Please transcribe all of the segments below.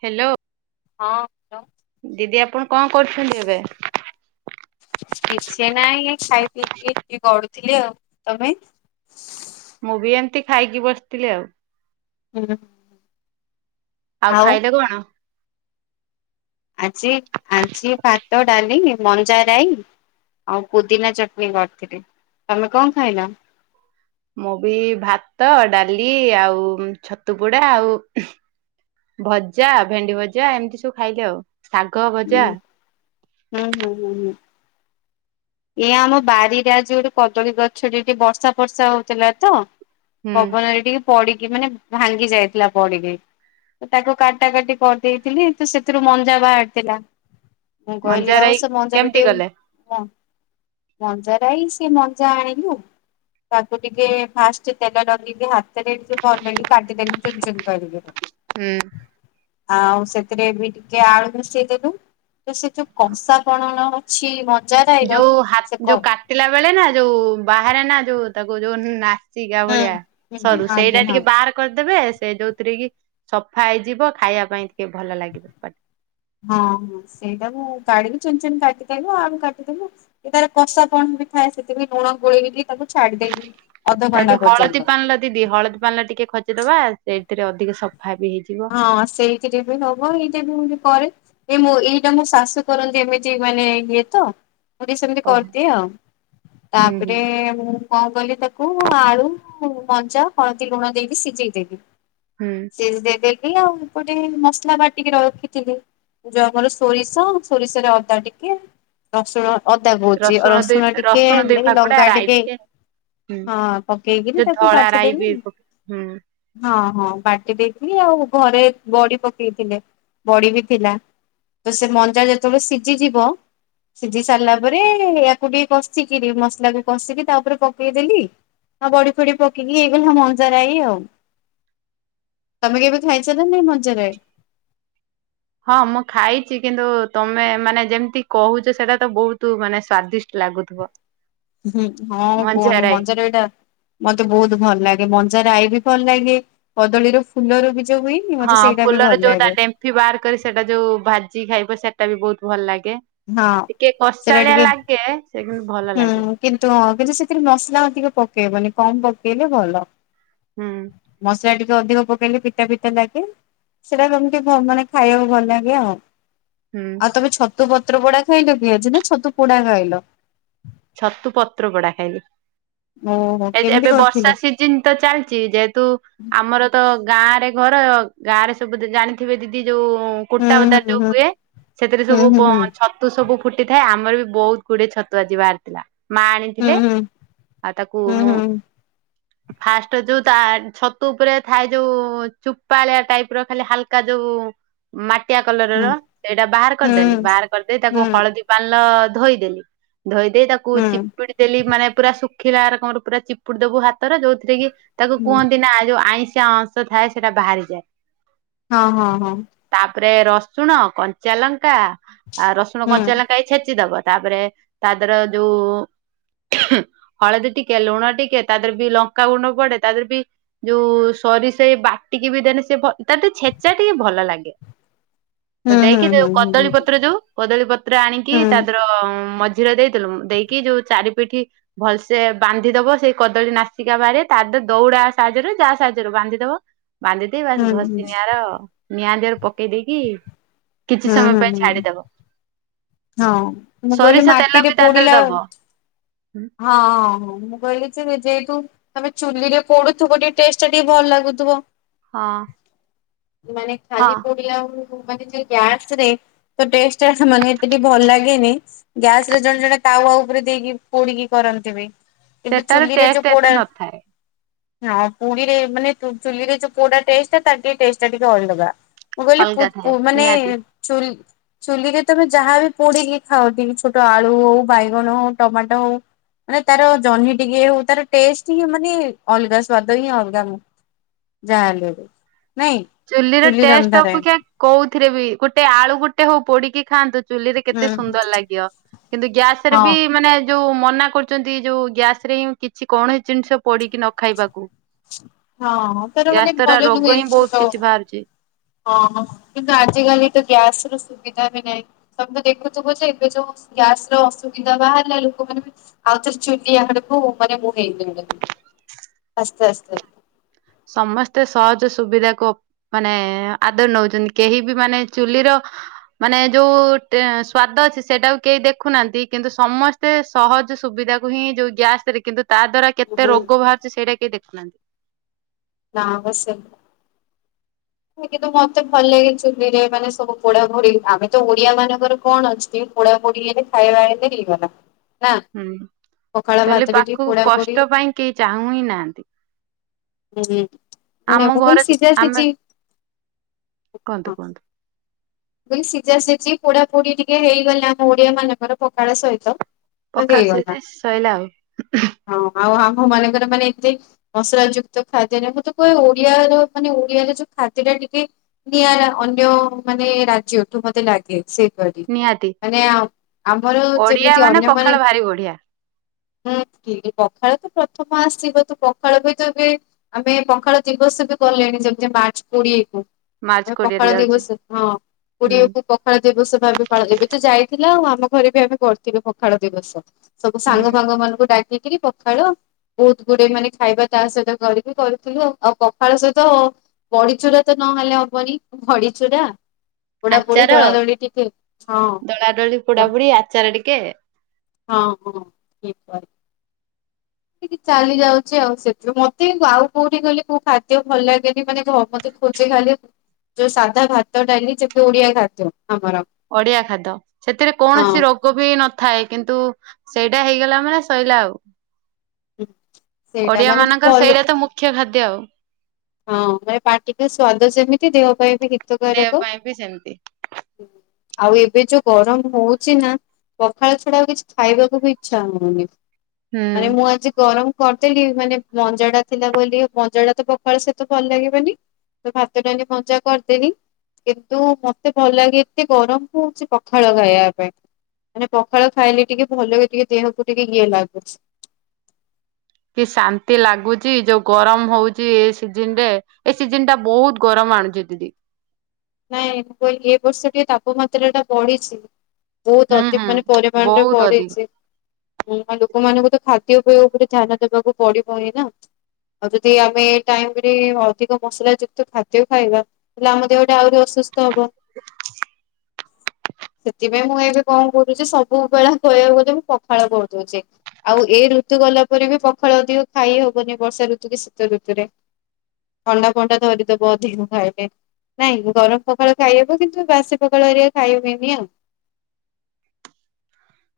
Hello ହଁ hello ଦିଦି ଆପଣ କଣ କରୁଛନ୍ତି ଏବେ? କିଛି ନାଇଁ ଏଇ ଖାଇ ପାଇକି ଟି ଗଡୁ ଥିଲି ଆଉ ତମେ ମୁଁ ବି ଏମିତି ଖାଇକି ବସଥିଲି ଆଉ। ହୁଁ ଆଉ ଖାଇଲେ କଣ? ଆଜି ଆଜି ଭାତ ଡାଲି ମଞ୍ଜାରାଇ ଆଉ ପୁଦିନା ଚଟନି କରିଥିଲି। ତମେ କଣ ଖାଇଲ? ମୁଁ ବି ଭାତ ଡାଲି ଆଉ ଛତୁ ପୋଡା ଆଉ ଭଜା ଭେଣ୍ଡି ଭଜା ଏମିତି ସବୁ ଖାଇଲେ ଆଉ। ଶାଗ ଭଜା ହୁଁ ହୁଁ ହୁଁ ହୁଁ ହୁଁ ଏଇ ଆମ ବାରିରେ ଆଜି ଗୋଟେ କଦଳୀ ଗଛ ଟେ ଟିକେ ବର୍ଷା ଫର୍ଷା ହଉଥିଲା ତ। ହୁଁ ପବନରେ ଟିକେ ପଡିକି ମାନେ ଭାଙ୍ଗି ଯାଇଥିଲା ପଡିକି ତାକୁ କାଟା କାଟି କରିଦେଇଥିଲି ତ ସେଥିରୁ ମଞ୍ଜା ବାହାରିଥିଲା। ମୁଁ ମଞ୍ଜା କହିଲି ରାଇ ଆଉ ସେ ମଞ୍ଜା ରୁ କେମିତି ଟିକେ କଲେ? କ ମଞ୍ଜାରାଇ ସେ ମଞ୍ଜା ଆଣିଲୁ ତାକୁ ଟିକେ ଫାଷ୍ଟ ତେଲ ଲଗିକି ହାତରେ ଟିକେ ଭଲକି କାଟି ଦେଲି ଚୁନ ଚୁନ କରିକି। ହୁଁ ଆଉ ସେଥିରେ ବି ଟିକେ ଆଳୁ ମିଶେଇଦଲୁ ତ ସେ ଯୋଉ କଂସା [unintelligible] ଅଛି ମ [unintelligible] କୁ ହାତ ଯୋଉ କାଟିଲା ବେଳେ ନା ଯୋଉ ବାହାରେ ନା ଯୋଉ ତାକୁ ଯୋନ ନା ସିଗା ହୁଁ। ଭଳିଆ ହୁଁ ସରୁ ଆଜ୍ଞା ସେଇଟା ହଁ ଟିକେ ବାହାର କରିଦେବେ। ସେ ଯୋଉଥିରେ କି ସଫା ହେଇଯିବ ଖାଇବା ପାଇଁ। ଟିକେ ଭଲ ଲାଗିବ ପାଟି ହଁ ହଁ ସେଇଟା ମୁଁ କାଢିକି ଚୁନ ଚୁନ କାଟିଦେବ ଆଉ କାଟିଦେଲୁ ଏ ତାର କଷା ପଣ୍ଡ ବି ଥାଏ ସେଥିି ଲୁଣ ଗୋଳେଇକ ତାକୁ ଛାଡିଦେବି। ତା ଅଧଘଣ୍ଟା ଦି ପର୍ଯ୍ୟନ୍ତ ହଳଦୀ ପାଣି ଦିଦି ହଳଦୀ ପାଣିରେ ଟିକେ ଖଜିଦବା। ସେଇଥିରେ ଅଧିକ ଶ ହଁ ସେଇଥିରେ ବି ହବ ଏଇଟା ବି ମୁଁ କରେ ଏ ମଁ ଏଇଟା ମୋ ଶାଶୁ କରନ୍ତି ଏମିତି ମାନେ ଇଏ ତ? ମୁଁ ବି ସେମିତି ଓହୋ କରିଦିଏ ଆଉ ହୁଁ ହୁଁ ତାପରେ ମୁଁ କଣ କହିଲେ ତାକୁ ଆଳୁ ମଞା ହଳଦୀ ଲୁଣ ଦେଇକି ସିଝେଇ ଦେବି। ହୁଁ ସେ ଯଦିଦେବେ ବି ଆଉ ଗୋଟେ ମସଲା ବାଟ ଟିକେ ରଖିଥିଲି ଯୋଉ ଆମର ସୋରିଷ ସୋରିଷରେ ଅଦା ଟିକେ ରସୁଣ ଅଦା କହୁଚି ଦୁଇ ରସୁଣ ଟିକେ ରସୁଣ ଦୁଇ ହେଲେ ଫାକୁଡା ଲଙ୍କା ରାଇ ଟିକେ ହୁଁ ହଁ ପକେଇକିରି ଯୋଉ ତାକୁ ଧଳା ରାଇ ବି ବାଟିଦେଲି ପକେ ହୁଁ ହଁ‌। ହଁ ବାଟି ଦେଇଥିଲି ଆଉ ଘରେ ବଡି ପକେଇଥିଲେ ବଡି ବି ଥିଲା ତ ସେ ମଞ୍ଜା ଯେତେବେଳେ ସିଝିଯିବ ସିଝି ସାରିଲା ପରେ ୟାକୁ ଟିକେ କଷିକିରି ମସଲାକୁ କଷିକି ତା ଉପରେ ପକେଇଦେଲି ଆ ବଡି ଫଡି ପକେଇକି ହେଇଗଲା ମଞ୍ଜାରାଇ ଆଉ ତମେ କେବେ ଖାାଇଚ ନା ନାଇଁ ମଞା ରାଇ? ହଁ ମୁଁ ଖାଇଛି କିନ୍ତୁ ତମେ ମାନେ ଯେମିତି କହୁଛ ସେଟା ତ ବହୁତ ମାନେ ସ୍ଵାଦିଷ୍ଟ ଲାଗୁଥିବ। ହ ହଁ ମଞ୍ଜା କୁହନି ରାଇ। ମଞାରାଇଟା ମତେ ବହୁତ ଭଲ ଲାଗେ ମ ଞା ରାଇ ବି ଭଲ ଲାଗେ କଦଳୀର ଫୁଲରୁ ବି ଯୋଉ ହୁଏନି ମତେ ହଁ ସେଇଟା ବି ଭଲ ଫୁଲର ଯୋଉ ତା ଲାଗେ ଡେମ୍ଫି ବାହାର କରି ସେଟା ଯୋଉ ଭାଜି ଖାଇବ ସେଇଟା। ବି ବହୁତ ଭଲ ଲାଗେ। ହଁ ଟିକେ ସେଟା କଷାଳିଆ ଟିକେ ଲାଗେ ସେ କିନ୍ତୁ ଭଲ ଲାଗେ ହୁଁ କିନ୍ତୁ କିଛି ସେଥିରେ ମସଲା ଅଧିକ ପକେଇବନି। କମ୍ ପକେଇଲେ ଭଲ। ହୁଁ ମଶଲା ଟିକେ ଅଧିକ ପକେଇଲେ ପିତା ପିତା ଲାଗେ ସେଇଟା ଏମତି ମାନେ ଖାଇବାକୁ ଭଲ ଲାଗେ ଆଉ। ହୁଁ ଆଉ ତମେ ଛତୁ ତୁ ପତ୍ର ପୋଡା ଖାଇଲ କି ଅଜି ନା ଛତୁ ପୋଡା ଖାଇଲ? ଛତୁ ପତ୍ର ଗଢା ଖାଇଲି। ଓହୋ ଏ କେମିତି ଏବେ କରିଥିଲ? ବର୍ଷା ସିଜିନ ତ ଚାଲିଛି ଯେହେତୁ ଆମର ତ ଗାଁରେ ଘର ଗାଁରେ ସବୁ ଜାଣିଥିବେ ଦିଦି। ଯୋଉ ହୁଁ କୁଟା ହୁଁ ବଦାରି ଯୋଉ ହୁଁ ହୁଏ ସେଥିରେ ହୁଁ ହୁଁ ସବୁ ହୁଁ ଛତୁ ସବୁ ଫୁଟି ଥାଏ ଆମର ବି ବହୁତ ଗୁଡ଼ିଏ ଛତୁ ଆଜି ବାହାରି ଥିଲା। ଥିଲା। ମା ହୁଁ ଆଣିଥିଲେ ହୁଁ। ଆଉ ତାକୁ ହୁଁ ମୁଁ ହୁଁ ଫାଷ୍ଟ ଯୋଉ ତା ଛତୁ ଉପରେ ଥାଏ ଯୋଉ ଚୁପାଳିଆ ଟାଇପ ର ଖାଲି ହାଲକା ଯୋଉ ମାଟି ଟିଆ ହୁଁ କଲରର ସେଇଟା ବାହାର କରିଦେଲି ହୁଁ ବାହାର କରିଦେଇ ତାକୁ ହୁଁ ହଳଦୀ ପାଣିରେ ଧୋଇଦେଲି ଧୋଇଦେଇ କୁ ହୁଁ ଚିପୁଡ଼ି ଦେଲି ମାନେ ପୁରା ଶୁ ଖିଲାରମର ପୁରା ଚିପୁଡ଼ି ଦବୁ ହାତର ଯୋଉଥିରେ କି ତାକୁ ହୁଁ କୁହନ୍ତି ନା ଯୋଉ ଆଇଁଷ ଚାଶ ଥାଏ ସେଟା ବାହାରିଯାଏ। ହଁ ହଁ ହଁ ତାପରେ ରସୁଣ କଞ୍ଚାଲଙ୍କା ଆଉ ରସୁଣ ହୁଁ କଞ୍ଚାଲା ଖାଇ ଛଚିଦବା ତାପରେ ତା ଦେର ଯୋଉ ହଳଦୀ ଟିକେ ଲୁଣ ଟିକେ ତା ଦେହ ବି ଲଙ୍କାାଗୁଣ୍ଡ ପଡେ ତା ଦେହରେ ବି ଯୋଉ ସରିଷେଇ ବାଟିକି ବି ଦେଲେେ ସେ ତା ଛେଚା ଟିକେ ଭଲ ଲାଗେ। ତ ହୁଁ ଦେଇକି ହୁଁ ଯୋଉ ହୁଁ ହୁଁ ହୁଁ ହୁଁ ହୁଁ ହୁଁ ହୁଁ କଦଳୀ ପତ୍ର ଯୋଉ କଦଳୀ ପତ୍ର ଆଣିକି ତା ଦେହ ମ [unintelligible] ଥିଲ ଦେଇକି ଯୋଉ ଚାରି ପିଠି ଭଲସେ ବାନ୍ଧି ଦବ ସେଇ କଦଳୀ ନାସିକା ବାହାରେ ତା ଦେହରେ ଦୌଡା ସାହାଯ୍ୟରେ ଯାହା ସାହାଯ୍ୟରେ ବାନ୍ଧିଦବ। ବାନ୍ଧିଦିଏ ବାସ ଘଷି ନିିଆର ନିଆଁ ଦେହରେ ପକେଇ ଦେଇକି କିଛି ସମୟ ହୁଁ ପାଇଁ ହୁଁ ଛାଡିଦବ। ହଁ ମୁକଇଲି ସୋରିଷ ତେଲ ମାଟିରେ ବି ତା ଦେହରେ ପଡ଼ିିଲ ଦବ ହଁ ଓଁ ହୋ ମୁଁ କହିଲି ଯେ ଯେଇୁ ତମେ ଚୁଲି ରେ ପୋଡୁଥିବ ଟିକେ ଟେଷ୍ଟ ଟା ଟିକେ ଭଲ ଲାଗୁଥିବ। ହଁ। ମାନେ ଖାଲି ହଁ ପଡିଲା ହଉ ମୁଁ କହିଲି ଯେ ଗ୍ୟାସରେ ତ ଟେଷ୍ଟ ଆ ମାନେ ସେଠି ଭଲ ଲାଗେନି ଗ୍ୟାସ ରେ ଜଣେ ଜଣେ ତାୱ ଉପରେ ଦେଇକି ପୋଡିକି କରନ୍ତି ବି। କିନ୍ତୁ ସେଟାର ଚୁଲିରେ ଯୋଉ ଟେଷ୍ଟ ଏତେ ପୋଡା ନଥାଏ। ହଁ ପୁଡ଼ିଲେ ମାନେ ଚୁଲିରେ ଯୋଉ ପୋଡା ଟେଷ୍ଟ ଟେ ଟେଷ୍ଟ ଟା ଟିକେ ଅଲଗା। ମୁଁ କହିଲ ଅଲଗା ଥାଏ ପୁୁ ମାନେ ନିହାତି। ଚୁଲି ଚୁଲିରେ ତମେ ଯାହା ବିି ପୋଡିକି ଖାଉ ଟ ଛୋଟ ଆଳୁ ହଉ ବାଇଗଣ ହଉ ଟମାଟୋ ହଉ ମାନେ ତାର ଜହ୍ନି ଟିକେ ହଉ ତାର ଟେଷ୍ଟ ହିଁ ମାନେ ଅଲଗା ସ୍ଵାଦ ହିଁ ଅଲଗା ଯାହାହେଲେ ବି। ନାଇଁ ଚୁଲି ର ଟେଷ୍ଟ ଅପେକ୍ଷା କୋଉଥିରେ ବି ଗୋଟେ ଆଳୁ ଗୋଟେ ହଉ ପୋଡିକି ଖାଆନ୍ତୁ। ଚୁଲିରେ କେତେ ହୁଁ ସୁନ୍ଦର ଲାଗିବ। କିନ୍ତୁ ଗ୍ୟାସ ରେ ହଁ ବି ମାନେ ଯୋଉ ମନା କରୁଛନ୍ତି ଯୋଉ ଗ୍ୟାସ ରେ ହିଁ କିଛି କୌଣସି ଜିନିଷ ପଡିକି ନ ଖାଇବାକୁ। ହଁ ତାର ଗ୍ୟାସ ମାନେ ଦ୍ଵାରା ଭଲ ରୋଗ ନୁହେଁ ହିଁ ସେ ବହୁତ କିଛି ବାହାରୁଚି। ହଁ କିନ୍ତୁ ଆଜ କାଲି ତ ଗ୍ୟାସ ର ସୁବିଧା ବି ନାହିଁ ତମେ ତ ଦେଖୁଥିବ ଯେ ଏବେ ଯୋଉ ଗ୍ୟାସ ର ଅସୁବିଧା ବାହାରିଲା ଲୋକମାନୋନ ବି ଆଉଥରେ ଚୁଲିଆ ଆଡକୁ ମାନେ ମୁଁ ହେଇଲେଣି ଆସ୍ତେ ଆସ୍ତେ। ସମସ୍ତେ ସହଜ ସୁବିଧାକୁ ମାନେ ଆଦର ନଉଛନ୍ତି କେହି ବି ମାନେ ଚୁଲିର ମାନେ ଯୋଉ ସ୍ଵାଦ ଅଛି ସେଇଟାକୁ କେହି ଦେଖୁନାହାନ୍ତି କିନ୍ତୁ ସମସ୍ତେ ସହଜ ସୁବିଧାକୁ ହିଁ ଯୋଉ ଗ୍ୟାସ ରେ କିନ୍ତୁ ତା ଦ୍ଵାରା କେତେ ହୁଁ। ରୋଗ ବାହାରୁଛି ସେଇଟା କେହି ଦେଖୁନାହାନ୍ତି। ନା ବ ସେ କିନ୍ତୁ ମତେ ଭଲ ଲାଗେ ଚୁଲିରେ ମାନେ ସବୁ ପୋଡାପୋଢ ଆମେ ତ ଓଡିଆ ମାନଙ୍କର କଣ ଅଛି ପୋଡା ପୋଢଡି ହେଇଲେ ଖାଇବା ହେଲେ ହେଇଗଲା। ନା ହୁଁ ପଖାଳ ଚୁଲି ଭାତରେ ଟିକେ ପାଖକୁ ପୋଡା ପୋଡି କଷ୍ଟ ପାଇଁ କେହି ଚାହୁଁ ହିଁ ନାହାନ୍ତି। [unintelligible] ଆମ ମୁଁ କହିଲି ଘରେ ସିଝା ଆମେ ସିଝି କୁହନ୍ତୁ କୁହନ୍ତୁ। ବ ସିଝା ସିଝି ପୋଡା ପୋଡି ଟିକେ ହେଇଗଲେ ଆମ ଓଡିଆ ମାନଙ୍କର ପକାଳା ସହିତ ତ ପଖାଳ ହେଇଗଲା। ସହିତ ଶୋଇଲା ଆଉ ମୋ ମାନଙ୍କର ମାନେ ଏତେ ମସଲା ଯୁକ୍ତ ଖାଦ୍ୟ ନହି ମୁଁ ତ କୁହେ ଓଡିଆର ମାନେ ଓଡିଆର ଯୋଉ ଖାଦ୍ୟ ଟା ଟିକେ ନିଆରା ଅନ୍ୟ ମାନେ ମାନେ ରାଜ୍ୟଠୁ ମୋତେ ଲାଗେ ସେ ନିହାତି ମାନେ ଆ-ଆମର ଓଡିଆ ଯେମିତି ମାନେ ଅନ୍ୟମାନେ ପଖାଳ ଭାରି ବଢିଆ ହୁଁ କି ପଖାଳ ତ ପ୍ରଥମ ଆସିବ ତୁ ପଖାଳ ବି ତୁ ବି ଆମେ ପଖାଳ ଦିବସ ବି କଲେଣି ଯେମିତି ମାର୍ଚ୍ଚ କୋଡିଏ କ ମାର୍ଚ୍ଚ କୋଡିଏରେ ଯାଉଚି ହଁ କୋଡିଏକୁ ପଖାଳ ଦିବସ ଭାବେ ପାଳାଯାଏ ଏବେ ତ ଯାଇଥି ଲା ଆଉ ଆମ ଘରେ ବି ଏବେ କରିଥିବେ ପଖାଳ ଦିବସ ସବୁ ସାଙ୍ଗ ହୁଁ ଫାଙ୍ଗ ମାନଙ୍କୁ ଡାକି ଟିକେ ପଖାଳ ବହୁତ ଗୁଡେ ମାନେ ଖାଇବା ତା ସହିତ କରିକି କରିୁଥୁଲୁ ଆଉ ପଖାଳ ସହିତ ବଡିଚୁରା ତ ନହେଲେ ହବନି ଭଡିଚୁରା ପୋଡା ପୋଡି ଆଚାର ଦୋଳା ଦୋଳି ଟିକେ ହଁ ଦଳା ଦଳି ପୋଡା ବଡ଼ି ପୋଡି ଆଚାର ଟିକେ। ହଁ ହଁ ଠ ଚାଲି ଯାଉଚି ଆଉ ସେଥିରୁ ମତେ ଆଉ କୋଉଠି କଲେ କୋଉ ଖାଦ୍ୟ ଭଲ ଲାଗେନି ମାନେ ମତେ ଖୋଜେ ଖାଲେ ଯୋଉ ସାଧା ଖାତ ଡାଲି ଯେତେ ଓଡିଆ ଖାଦ୍ୟ ଆମର ଅଡିଆ ଖାଦ ସେତିରେ ହଁ କୌଣସି ରୋଗ ବି ନ ଥାଏ କିନ୍ତୁ ସେଇଟା ହେଇଗଲା ମାନେ ଶୋଇଲା ଆଉ ହୁଁ। ସେଇଟା ଓଡିଆ ମାନେ ମାନଙ୍କର ଭଲ ସେଇରା ତ ମୁଖ୍ୟ ଖା ଦ୍ୟ ଆଉ। ହଁ ପାଟିିକ ସ୍ଵାଦ ଯେମିତି ଦେହ ପାଇଁ ଦେହ ହିତକାରକ ପାଇଁ ବି ସେମିତି ହୁଁ। ଆଉ ଏବେ ଯୋଉ ଗରମ ହଉଚି ନା ପଖାଳ ଛଡା ଆଉ କିଛି ଖାଇବାକୁ ବି ଇଚ୍ଛା ହଉନି ହୁଁ। ମାନେ ମୁଁ ଆଜି ଗରମ କରିଦେଲି ମାନେ ମଞ୍ଜା ଟା ଥିଲା ବୋଲି ମଞ୍ଜା ତ ପ ପଖାଳ ସଇତ ଭଲ ଲାଗିବନି ତ ଭାତ ଟାନେ ମଞ୍ଜା କରିଦେନି କିନ୍ତୁ ମତେ ଭଲ ଲାଗେ ଏତେ ଗରମ ହଉଚି ପଖାଳ ଖାଇବା ପାଇଁ ମାନେ ପଖାଳ ଖାଇଲେ ଟିକେ ଭଲ ଲେ ଟିକେ ଦେହକୁ ଟିକେ ଇଏ ଲାଗୁଛି। କି ଶାନ୍ତି ଲାଗୁଚି ଯୋଉ ଗରମ ହଉଚି ଏ ସିଜିନ ରେ ଏ ସିଜିନ ଟା ବହୁତ ଗରମ ଆଣୁଚି ଦିଦି। ନାଇଁ ମୁଁ କଇଲି ଏ ବର୍ଷ ଟିକେ ତାପମାତ୍ରା ଟା ବଢିଛି। ବହୁତ ହୁଁ ଅତି ହୁଁ ମାନେ ପରିମାଣରେ ବହୁତ ଅଧିକ। ବଢିଛି। ହଁ ଲୋକମାନଙ୍କୁ ତ ଖାଦ୍ୟ ଉପୟ ଉପରେ ଧ୍ୟାନ ଦେବାକୁ ପଡିବ ହିଁ ନା ଆଉ ଯଦି ଆମେ ଟାଇମ ରେ ଅଧିକ ମସଲା ଯୁକ୍ତ ଖାଦ୍ୟ ଖାଇବା ତାହେଲେ ଆମ ଦେହ ଆହୁରି ଅସୁସ୍ଥ ହବ ସେଥିପାଇଁ ମୁଁ ଏବେ କଣ କରୁଚି ସବୁବେଳେ କହିବାକୁ ଗଲେ ମୁଁ ପଖାଳ କରିଦଉଛି ଆଉ ଏଇ ଋତୁ ଗଲା ପରେରେ ବି ପଖାଳ ଅଧିକ ଖାଇ ହବନି ବର୍ଷା ଋତୁ କି ଶୀତ ଋତୁରେ ଥଣ୍ଡା ଫଣ୍ଡା ଧରିଦବ ଅଧିକ ଖାଇଲେ ନାଇଁ ଗରମ ପଖାଳ ଖାଇହବ କିନ୍ତୁ ବାସି ପଖାଳ ଏରିଆ ଖାଇହୁଏନି ଆଉ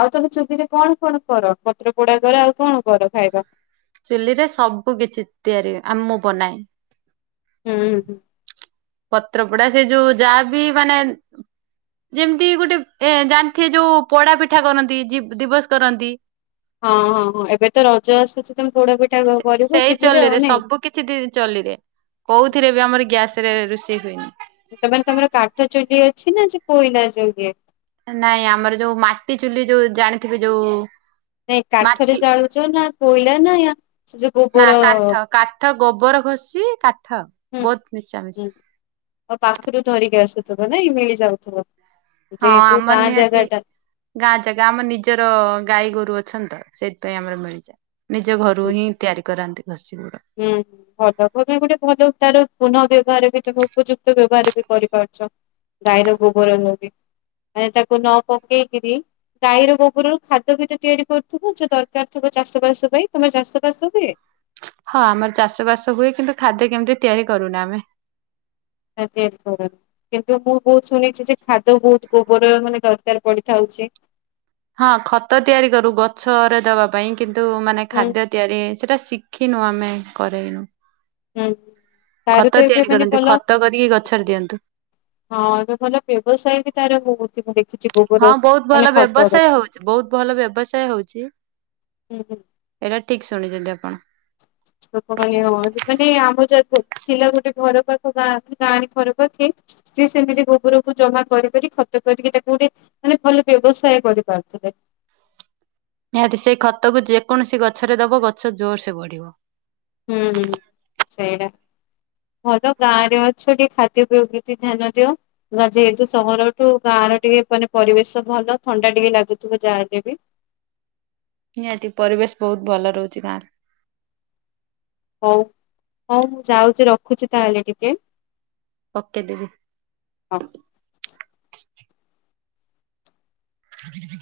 ଆଉ ତମେ ଚୁଲିରେ କଣ କଣ କର ପତ୍ର ପୋଡା କର ଆଉ କଣ କର ଖାଇବା? ଚୁଲିରେ ସବୁ କିଛି ତିଆରି ହୁଏ। ଆଉ ମୁଁ ବନାଏ। ହୁଁ ହୁଁ। ପତ୍ରପଡା ସେ ଯୋଉ ଯାହା ବି ମାନେ ଯେମିତି ଗୋଟେ ଏ ଜାଣିଥିଏ ଯୋଉ ପୋଡା ପିଠା କରନ୍ତି ଦିବସ କରନ୍ତି। ହଁ ହଁ ହଁ ଏବେ ତ ରଜ ଆସୁଚି ତମେ ପୋଡା ପିଠା ସେ କରିବ ସେଇ ଚଲିରେ ଆଉ ସବୁ କିଛି ଦି ନାଇଁ। [unintelligible] ସେଇ ହୁଏନି। ତ ମାନେ ତମର କାଠ ଚୁଲି ଅଛି ନା ସେ କୋଇଲା ଚୁଲି? ନାଇଁ ଆମର ଯୋଉ ମାଟି ଚୁଲି ଯୋଉ ଜାଣିଥିବେ ଯୋଉ ନାଇ ମାଟି କାଠରେ ଜାଳୁଛ ନା କୋଇଲା? ଗେନ ନା ଇଆ ସେ ଯୋଉ ନା ଗୋବର କାଠ କାଠ ଗୋବର ଘଷି ହୁଁ ବହୁତ ମିଶାମିଶି। ହଁ ଆଉ ପାଖରୁ ଧରିକି ଆସୁଛି। ଥ ବନାଇ ମିଳିଯାଉଥିବ ହଁ ଯେହେତୁ ଆମର ଗାଁ ନିହାତି ଜାଗା ଟା ଗାଁ ଜାଗା ଆମ ନିଜର ଗାଈ ଗୋରୁ ଅଛି। ଅଛନ୍ ତ ସେଥିପାଇଁ ଆମର ମିଳିଯାଏ। ନିଜ ଘରୁ ହିଁ ତିଆରି କରନ୍ତି ନାସିଁବ ହୁଁ ହୁଁ ଭଲ ତମ ଗୋଟେ ଭଲ ତାର ଗୁପୁନଃ ବ୍ୟବହାର ବି ତମ ଉପଯୁକ୍ତ ବ୍ୟବହାର ବି କରିପାରୁଛ ଗାଈର ଗୋବର ନିହତି। ମାନେ ତାକୁ ନ ପକେଇକିରି ଗାଈର ଗୋବରରୁ ଖାଦ୍ୟ ବିଜ ତିଆରି କରୁଥିବ ଯୋଉ ଦରକାର ଥିବ। ଚାଷ ବାସ ପାଇଁ ତମ ଚାଷ ବାସ ହୁଏ? ହଁ ଆମର ଚାଷ ବାସ ହୁଏ କିନ୍ତୁ ଖାଦ୍ୟ କେମିତି ତିଆରି କରୁନା ଆମେ ତିଆରି କରନ କିନ୍ତୁ ମୁଁ ବହୁତ ଶୁଣିଛି ଯେ ଖାଦ୍ୟ ବହୁତ ଗୋବର ମାନେ ଦରକାର ପଡିଥାଉଛି ହଁ ଖତ ତିଆରି କରୁ ଗଛରେ ଦବା ପାଇଁ କିନ୍ତୁ ମାନେ ହୁଁ ଖାଦ୍ୟ ତିଆରି ସେଟା ଶିଖିନୁ ଆମେ କରେଇନୁ। ହୁଁ। ତାର ଖତ ତ ଏବେ ତିଆରି ମାନେ କରନ୍ତି ଭଲ ଖତ କରିକି ଗଛରେ ଦିଅନ୍ତୁ ହଁ ଏବେ ଭଲ ବ୍ୟବସାୟ ବି ତାର ହଉଛି ମୁଁ ଦେଖିଛି ହଁ ଗୋବର ବହୁତ ମାନେ ଭଲ ଖତର ବ୍ୟବସାୟ ହଉଛି ବହୁତ ଭଲ ବ୍ୟବସାୟ ହଉଛି ହୁଁ ହୁଁ ଏଇଟା ଠିକ ଶୁଣିଛନ୍ତି ଆପଣ। ଲୋକମାନେ ଆମ ଯ ଥିଲା ଗୋଟେ ଘର ପାଖ ଗାଁ ଗାଁରେ ଘର ପାଖେ ସିଏ ସେମିତି ଗୋବରକୁ ଜମା କରିିକ ଖତ କରିକି ତାକୁ ଗୋଟେ ମାନେ ଭଲ ବ୍ୟବସାୟ କରିପାରୁଥିଲେ। ନିହାତି ସେହି ଖତକୁ ଯେକୌଣସି ଗଛରେ ଦବ ଗଛ ଜୋରସେ ବଢ଼ିବ। ହୁଁ ହୁଁ ସେଇଟା ଭଲ ଗାଁ ରେ ଅଛ ଟିକେ ଖାଦ୍ୟପେୟ ପ୍ରତି ଧ୍ୟାନ ଦିଅ ଯେହେତୁ ସହରଠୁ ଗାଁର ଟିକେ ମାନେ ପରିବେଶ ଭଲ ଥଣ୍ଡା ଟିକେ ଲାଗୁଥିବ ଯାହା ହେଲେ ବି। ନିହାତି ପରିବେଶ ବହୁତ ଭଲ ରହୁଛି ଗାଁରେ। ହଉ ହଉ ମୁଁ ଯାଉଛି ରଖୁଛି ତାହେଲେ ଟିକେ? ଓକେ ଦେବି ହଉ। [unintelligible] [unintelligible]